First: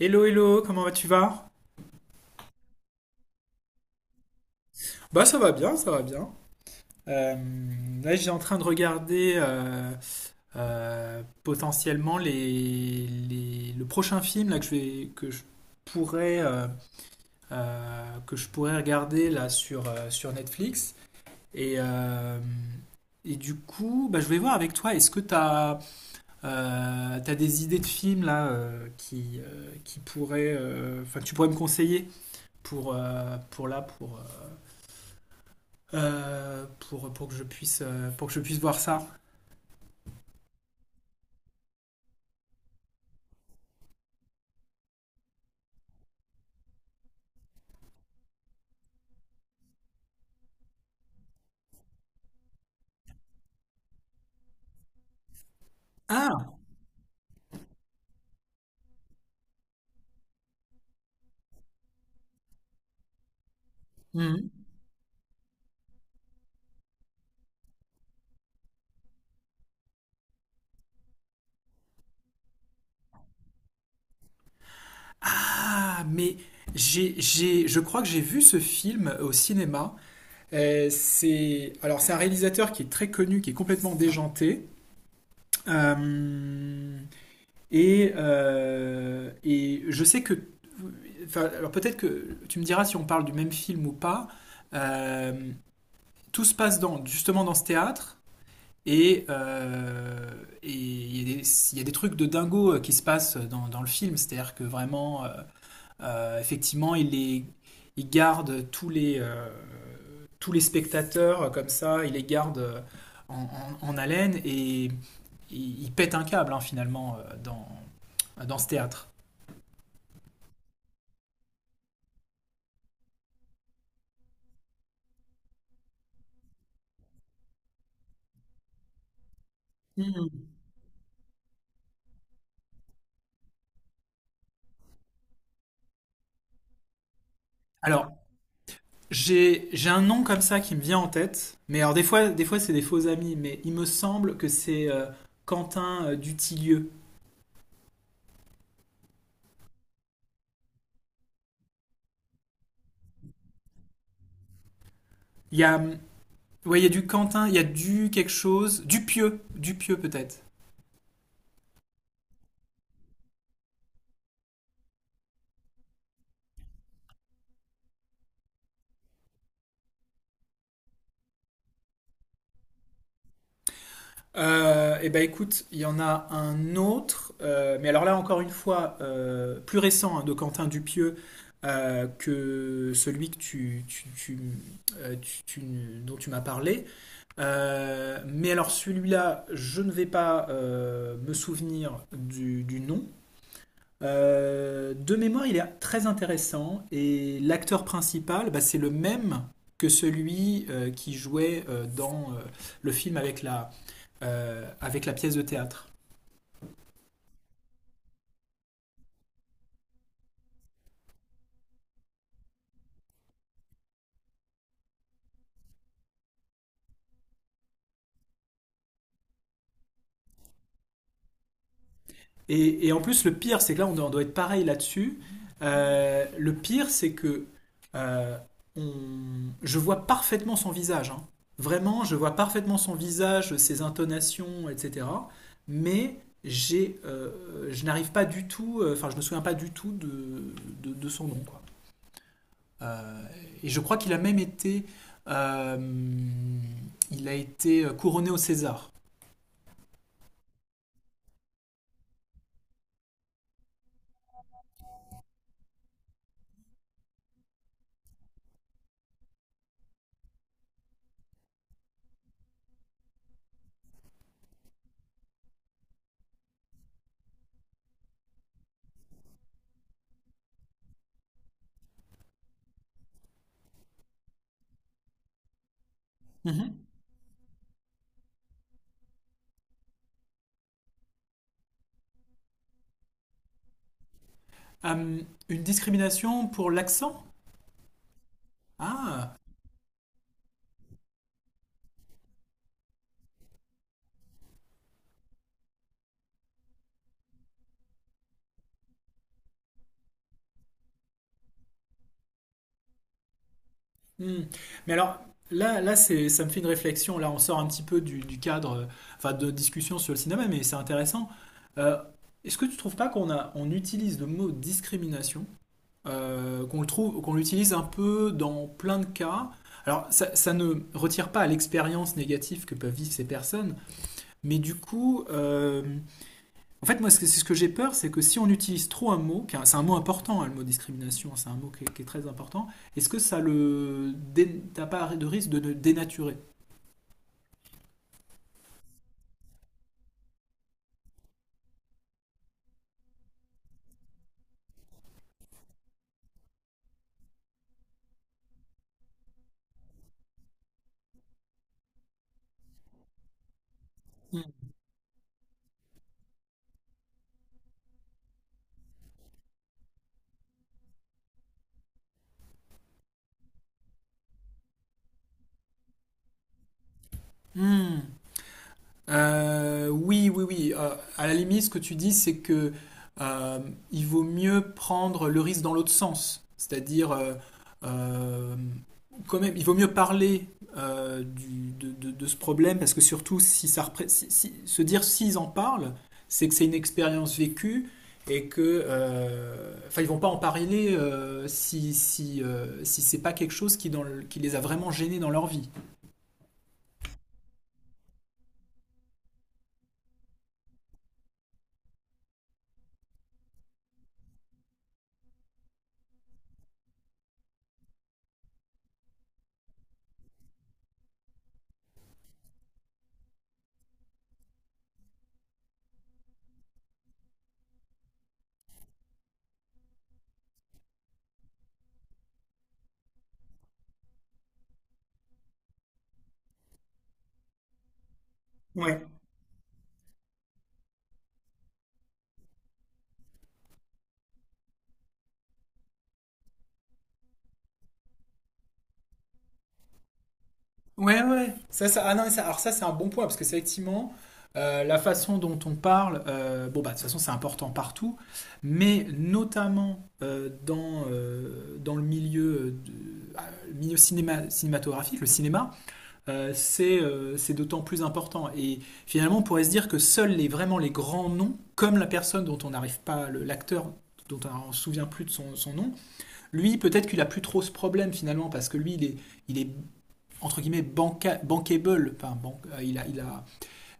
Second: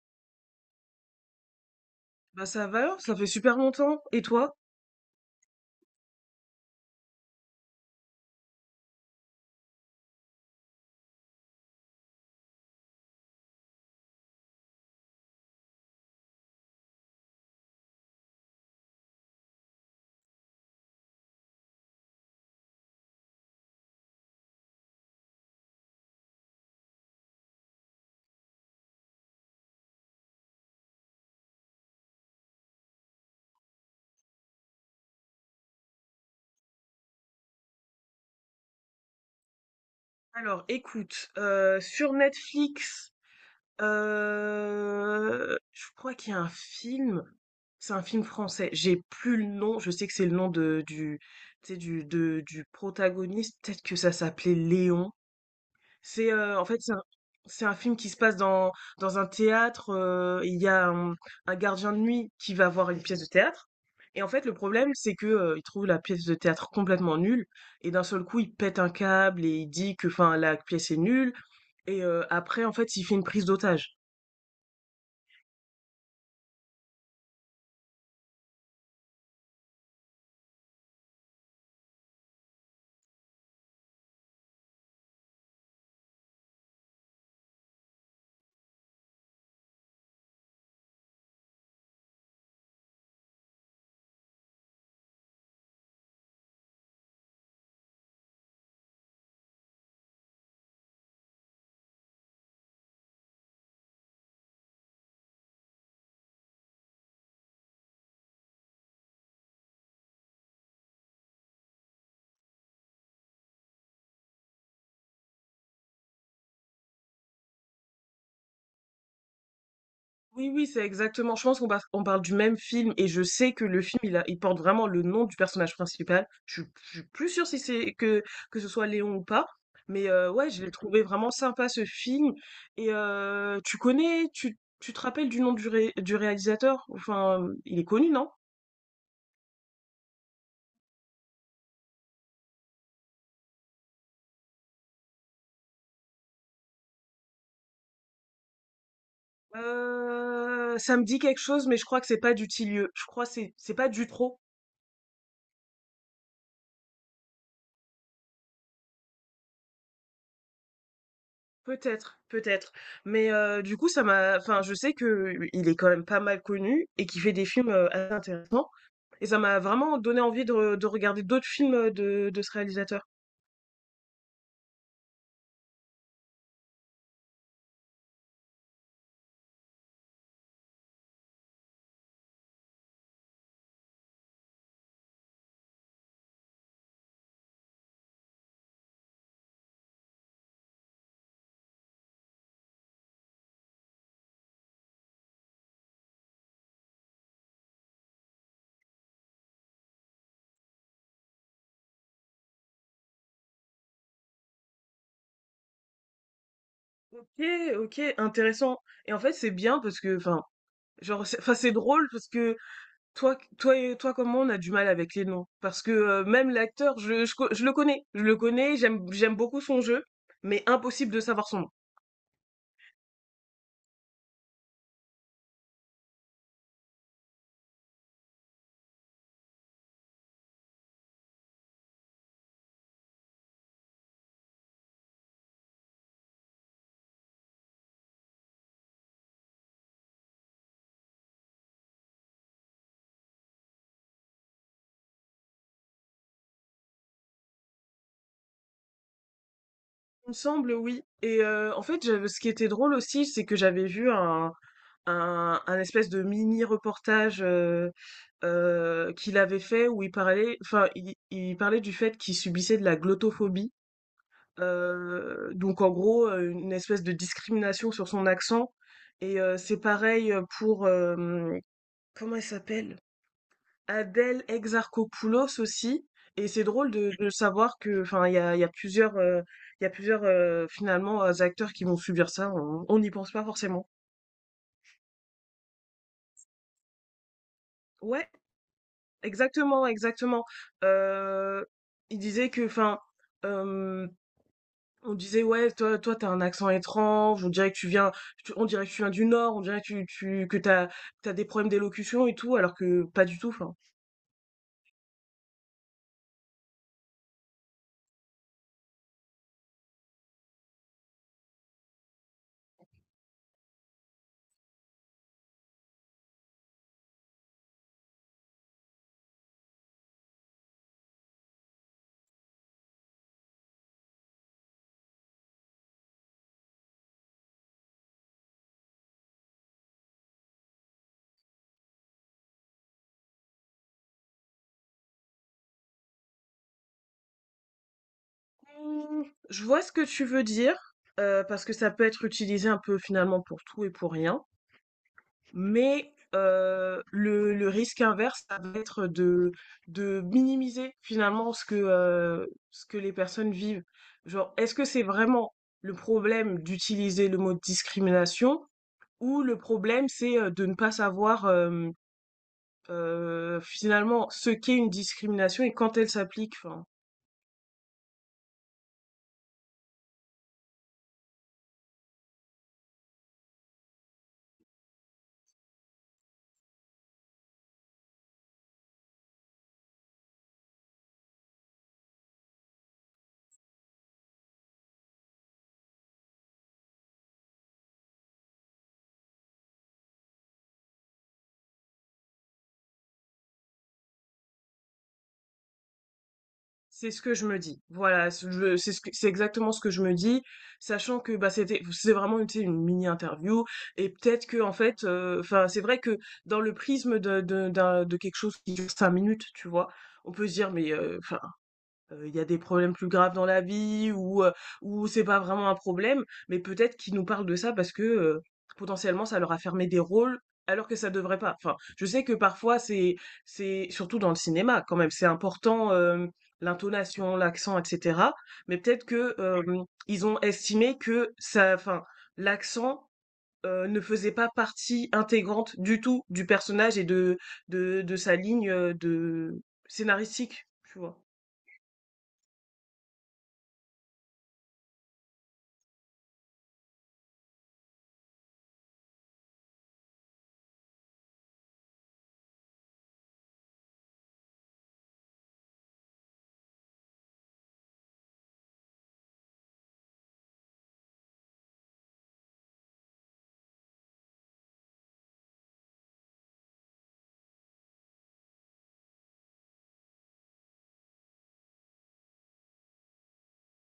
Hello, hello, comment vas tu vas? Bah ça va, ça fait super longtemps. Et toi? Bah ça va bien, ça va bien. J'ai en train de regarder potentiellement le prochain film là, pourrais, euh, que je pourrais regarder là sur Netflix. Et, euh, et du coup, bah, je vais voir avec toi, est-ce que tu as des idées de films là qui pourraient, que tu pourrais me conseiller pour là, pour que je puisse, pour que je puisse voir ça. Alors, écoute, sur Netflix, je crois qu'il y a un film. C'est un film français. J'ai plus le nom. Je sais que c'est le nom de du, tu sais, du protagoniste. Peut-être que ça s'appelait Léon. C'est, Ah! heu, en fait, c'est un c'est un film qui se passe dans un théâtre. Il y a un gardien de nuit qui va voir une pièce de théâtre et en fait, Mhm. le problème, c'est que, il trouve la pièce de théâtre complètement nulle et d'un seul coup, il pète un câble et il dit que, enfin, la pièce est nulle et après, en fait, il fait une prise d'otage. Ah, mais je crois que j'ai vu ce film au cinéma. C'est un réalisateur qui est très connu, qui est complètement déjanté. Euh, et je sais que, alors peut-être que tu me diras si on parle du même film ou pas. Euh, tout se justement dans ce théâtre. Et euh, et il y, a des- il y a des trucs de dingo qui se dans le film, c'est-à-dire que vraiment, effectivement, il garde tous les spectateurs comme ça, il les garde en, en haleine et il pète un câble hein, finalement dans ce théâtre. Oui, oui, c'est exactement. Je pense qu'on par- on parle du même film et je sais que le film, il porte vraiment le nom du personnage principal. Je suis plus sûre si c'est que ce soit Léon ou pas. Mais Hmm. Ouais, je l'ai trouvé vraiment sympa ce film. Et tu connais, tu te rappelles du nom du réalisateur? Enfin, il est connu, Alors, non? J'ai un nom comme ça qui me vient en tête, mais alors des fois c'est des faux amis, mais il me semble que c'est Quentin Dutilleux. Ça me dit quelque chose, mais je crois que c'est pas du Dutilleux. Je crois que c'est pas Dutro. Il y a, Ouais, il y a du Quentin, il y a du quelque chose, du pieux peut-être. Peut-être, peut-être. Mais du coup, ça m'a enfin, je sais que il est quand même pas mal connu et qu'il fait des films, assez intéressants et ça m'a vraiment donné envie de regarder d'autres films, de ce réalisateur. Et ben écoute, il y en a un autre, mais alors là encore une fois, plus récent hein, de Quentin Dupieux que celui que euh, tu- tu- dont tu m'as parlé. Mais alors celui-là, je ne vais pas me souvenir du nom. De mémoire, il est très intéressant et l'acteur principal, bah, c'est le même que celui qui jouait dans le film avec avec la pièce de théâtre. OK, OK, intéressant et en fait, c'est bien parce que enfin, genre, c'est enfin, c'est drôle parce que toi et toi comme moi, on a du mal avec les noms parce que, même l'acteur, je le connais. Je le connais, j'aime beaucoup son jeu, mais impossible de savoir son nom. Et en plus, le pire, c'est que là, on doit être pareil là-dessus. Le pire, c'est que euh, je vois parfaitement son visage, hein. Vraiment, je vois parfaitement son visage, ses intonations, etc. Mais je n'arrive pas du tout, je me souviens pas du tout de son nom, quoi. Euh, et je crois qu'il a même euh, il a été couronné au César. Il me semble, oui. Et en fait, ce qui était drôle aussi, c'est que j'avais vu un espèce de mini-reportage qu'il avait fait où il parlait, enfin, il parlait du fait qu'il subissait de la glottophobie. Donc, en gros, une espèce de discrimination sur son accent. Et c'est pareil pour... euh, comment elle s'appelle? Adèle Exarchopoulos aussi. Et c'est Mhm. drôle de savoir que, enfin, il y a plusieurs finalement acteurs qui vont subir ça. On n'y pense pas forcément. Euh, une discrimination pour l'accent? Ouais, Ah. exactement, exactement. Euh, il disait que, enfin, euh, on disait ouais, toi, t'as un accent étrange. On dirait que tu viens du Nord. On dirait que tu, que t'as des problèmes d'élocution et tout, alors que pas du tout. Enfin. Hmm. Mais alors, ça me fait une réflexion. Là, on sort un petit peu du cadre, enfin, de discussion sur le cinéma, mais c'est intéressant. Euh, est-ce que tu trouves pas on utilise le mot discrimination, qu'on l'utilise un peu dans plein de cas? Alors, ça ne retire pas à l'expérience négative que peuvent vivre ces personnes, mais du coup, en fait, moi, c'est ce que j'ai peur, c'est que si on utilise trop un mot, car c'est un mot important, hein, le mot discrimination, c'est un mot qui est très important, est-ce que t'as pas de risque de le dénaturer? Mmh, je vois ce que tu veux dire, parce que ça peut être utilisé un peu finalement pour tout et pour rien. Mais, le risque inverse, ça va être de minimiser finalement ce que les personnes vivent. Mm. Genre, est-ce que c'est vraiment le problème d'utiliser le mot discrimination ou le problème c'est, de ne pas savoir, finalement ce qu'est une discrimination et quand elle s'applique? Enfin. Hmm. Oui, oui, oui. À la limite, ce que tu dis, c'est que euh, il vaut mieux prendre le risque dans l'autre sens. C'est-à-dire, euh, quand même, il vaut mieux parler de ce problème parce que surtout, si se dire s'ils en parlent, c'est que c'est une expérience vécue et que, ils vont pas en parler si c'est pas quelque chose qui les a vraiment gênés dans leur vie. C'est ce que je me dis. Voilà, c'est exactement ce que je me dis, sachant que bah c'est vraiment tu sais, une mini interview et peut-être que en fait, enfin c'est vrai que dans le prisme de quelque chose qui dure 5 minutes, tu vois, on peut se dire mais enfin, il y a des problèmes plus graves dans la vie ou c'est pas vraiment un problème, mais peut-être qu'ils nous parlent de ça parce que, potentiellement ça leur a fermé des rôles alors que ça devrait pas. Enfin, je sais que parfois c'est surtout dans le cinéma quand même, c'est important, l'intonation, l'accent et cetera, mais Ouais. peut-être que, ils ont estimé que ça enfin, l'accent, ne faisait pas partie intégrante du tout du personnage et de sa ligne, de scénaristique, tu vois? Ouais, ouais, ouais. Ah non, alors ça, c'est un bon point, parce que c'est effectivement la façon dont on parle. Euh, bon, bah, de toute façon, c'est important partout, mais notamment dans le milieu, le milieu cinéma, cinématographique, le cinéma, c'est d'autant plus important. Et finalement, on pourrait se dire que seuls vraiment les grands noms, comme la personne dont on n'arrive pas, l'acteur dont on ne se souvient plus de son nom, lui, peut-être qu'il a plus trop ce problème finalement, parce que lui, il est entre guillemets banca bankable.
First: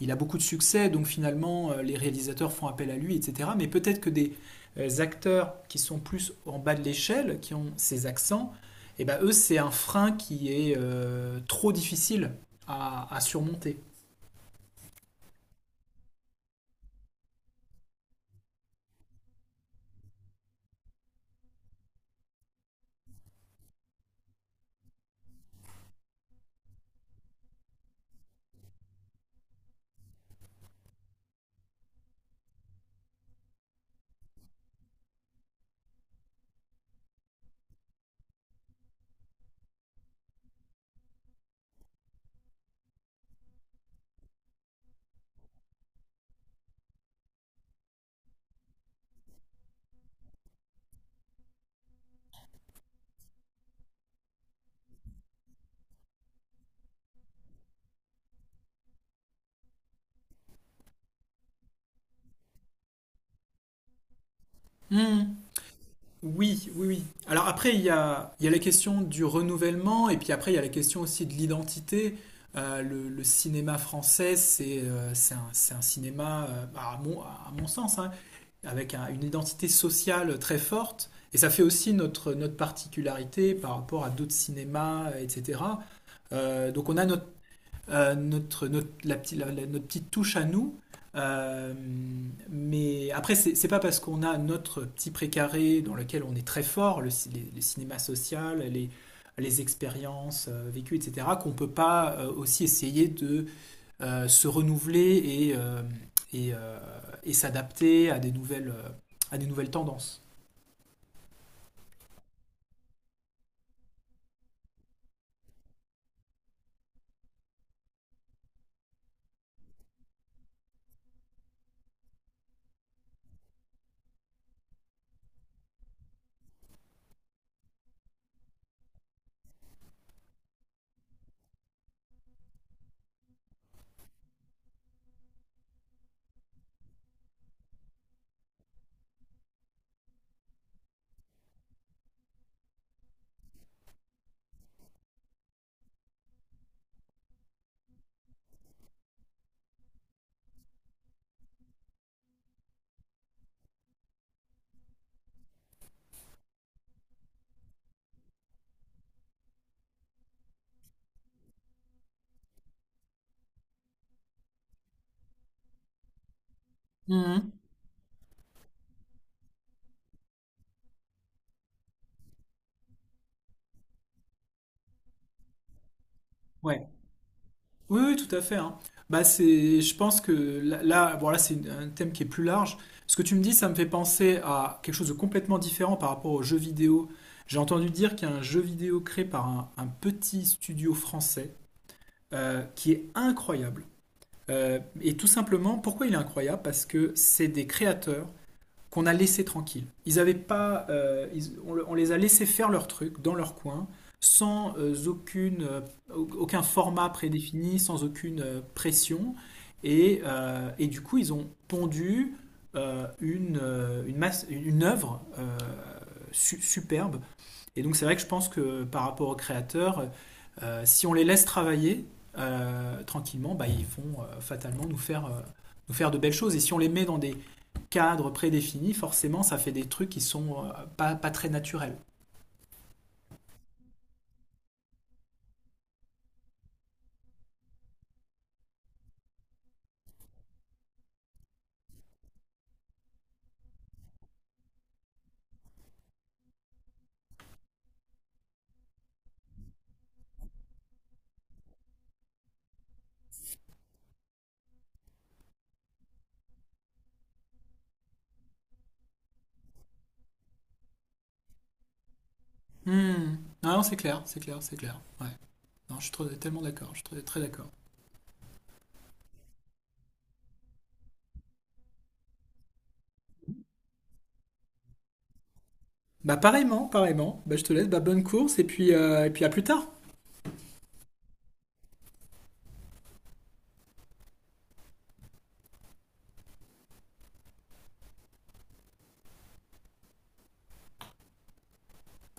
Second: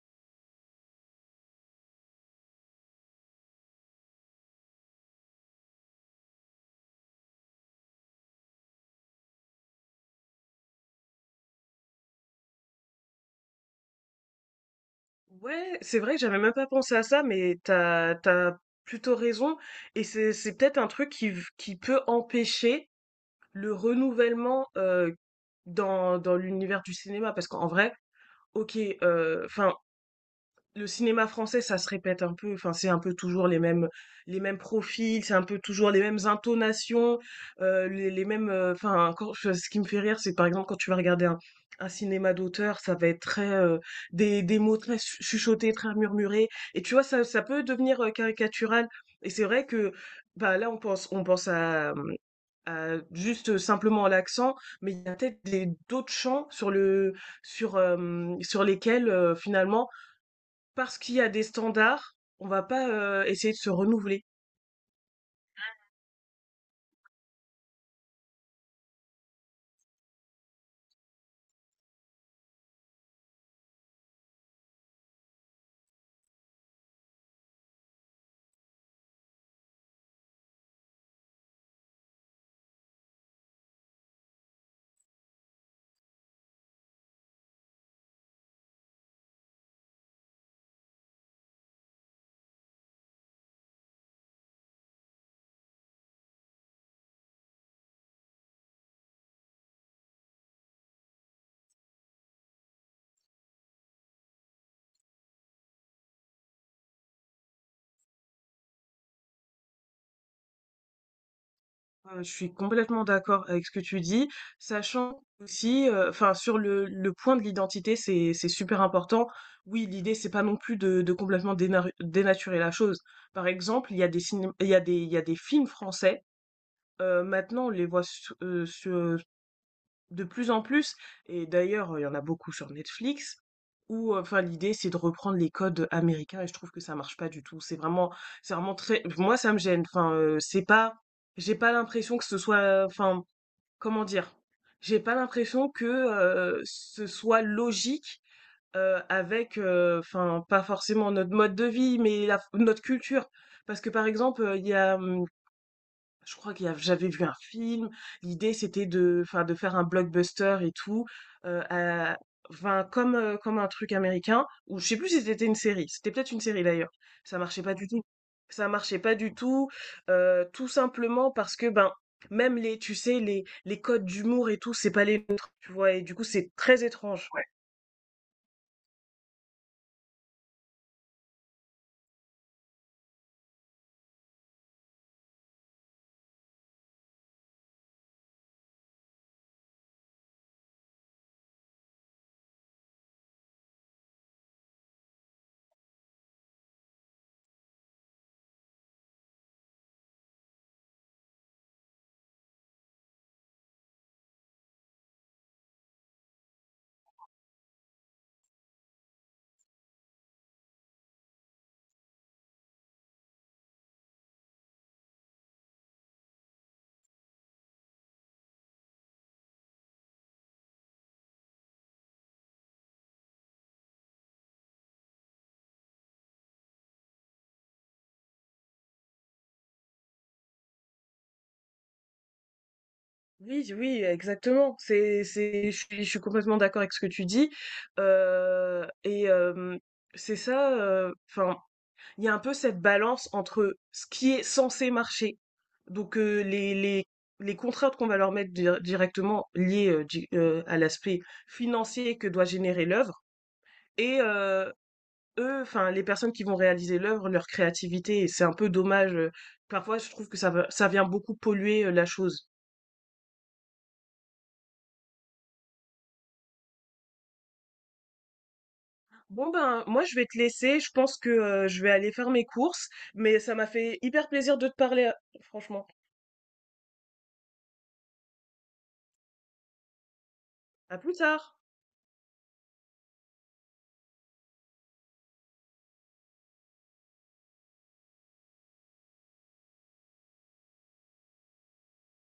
Il a beaucoup de succès, donc finalement les réalisateurs font appel à lui, etc. Mais peut-être que des acteurs qui sont plus en bas de l'échelle, qui ont ces accents, et ben eux c'est un frein qui est trop difficile à surmonter. Ouais, c'est vrai que j'avais même pas pensé à ça, mais t'as plutôt raison. Et c'est peut-être un truc qui peut empêcher le renouvellement dans l'univers du cinéma. Parce qu'en vrai, ok, enfin, le cinéma français, ça se répète un peu. Enfin, c'est un peu toujours les mêmes, profils, c'est un peu toujours les mêmes intonations, les mêmes. Enfin, encore, ce qui me fait rire, c'est par exemple quand tu vas regarder un cinéma d'auteur, ça va être très des mots très chuchotés, très murmurés. Et tu vois, ça peut devenir caricatural. Et c'est vrai que bah, là, on pense à, juste simplement à l'accent, mais il y a peut-être d'autres champs sur sur lesquels finalement parce qu'il y a des standards, on va pas essayer de se renouveler. Hmm. Oui, oui, oui. Alors après, il y a la question du renouvellement, et puis après, il y a la question aussi de l'identité. Le cinéma français, c'est un cinéma, à mon sens, hein, avec une identité sociale très forte. Et ça fait aussi notre particularité par rapport à d'autres cinémas, etc. Donc on a notre notre, notre, la, petite- la- la- notre petite touche à nous. Euh, mais après, c'est pas parce qu'on a notre petit précaré dans lequel on est très fort, le cinéma social, les expériences vécues, etc., qu'on peut pas aussi essayer de se renouveler et, euh, et, euh, et s'adapter à des nouvelles tendances. Je suis complètement d'accord avec ce que tu dis, sachant aussi, enfin sur le point de l'identité, c'est super important. Oui, l'idée c'est pas non plus de complètement dénaturer la chose. Par exemple, il y a des ciné- il y a des il y a des films français. Maintenant, on les voit de plus en plus, et d'ailleurs, il y en a beaucoup sur Netflix, où enfin l'idée c'est de reprendre les codes américains et je trouve que ça marche pas du tout. C'est vraiment très. Moi, ça me gêne. Enfin c'est pas j'ai pas l'impression que ce soit enfin comment dire? J'ai pas l'impression que ce soit logique avec enfin pas forcément notre mode de vie mais notre culture parce que par exemple il y a je crois qu'il y a, j'avais vu un film. L'idée, c'était enfin, de faire un blockbuster et tout, euh, à- enfin, comme un truc américain, ou je sais plus si c'était une série. C'était peut-être une série d'ailleurs. Ça Mhm. marchait pas du tout. Ça marchait pas du tout, tout simplement parce que, ben, tu sais, les codes d'humour et tout, c'est pas les nôtres, tu vois. Et du coup, c'est très Ouais. étrange. Ouais. Oui, oui, tout à fait, hein. Bah, je pense que là, bon, là, c'est un thème qui est plus large. Ce que tu me dis, ça me fait penser à quelque chose de complètement différent par rapport aux jeux vidéo. J'ai entendu dire qu'il y a un jeu vidéo créé par un petit studio français qui est incroyable. Et tout simplement, pourquoi il est incroyable? Parce que c'est des créateurs qu'on a laissé tranquilles. Ils avaient pas, ils- on les a laissés faire leur truc dans leur coin, sans aucun format prédéfini, sans aucune pression. Et, du coup, ils ont pondu une œuvre superbe, et donc c'est vrai que je pense que par rapport aux créateurs, si on les laisse travailler tranquillement, bah, ils vont fatalement nous nous faire de belles choses. Et si on les met dans des cadres prédéfinis, forcément ça fait des trucs qui sont pas très naturels. Oui, oui, exactement. Je suis complètement d'accord avec ce que tu dis. Et c'est ça. Enfin il y a un peu cette balance entre ce qui est censé marcher, donc les contraintes qu'on va leur mettre directement liées à l'aspect financier que doit générer l'œuvre, et eux, enfin les personnes qui vont réaliser l'œuvre, leur créativité, et c'est un peu dommage. Parfois, je trouve que ça vient beaucoup polluer la chose. Hmm. Non, non, c'est clair, c'est clair, c'est clair. Ouais. Non, tellement d'accord, je suis très, très d'accord. Bon ben, moi je vais te laisser, je pense que je vais aller faire mes courses, mais ça m'a fait hyper plaisir de te parler, franchement. Bah pareillement, pareillement. Bah, je te laisse, bah, bonne course et puis à plus tard. À plus tard!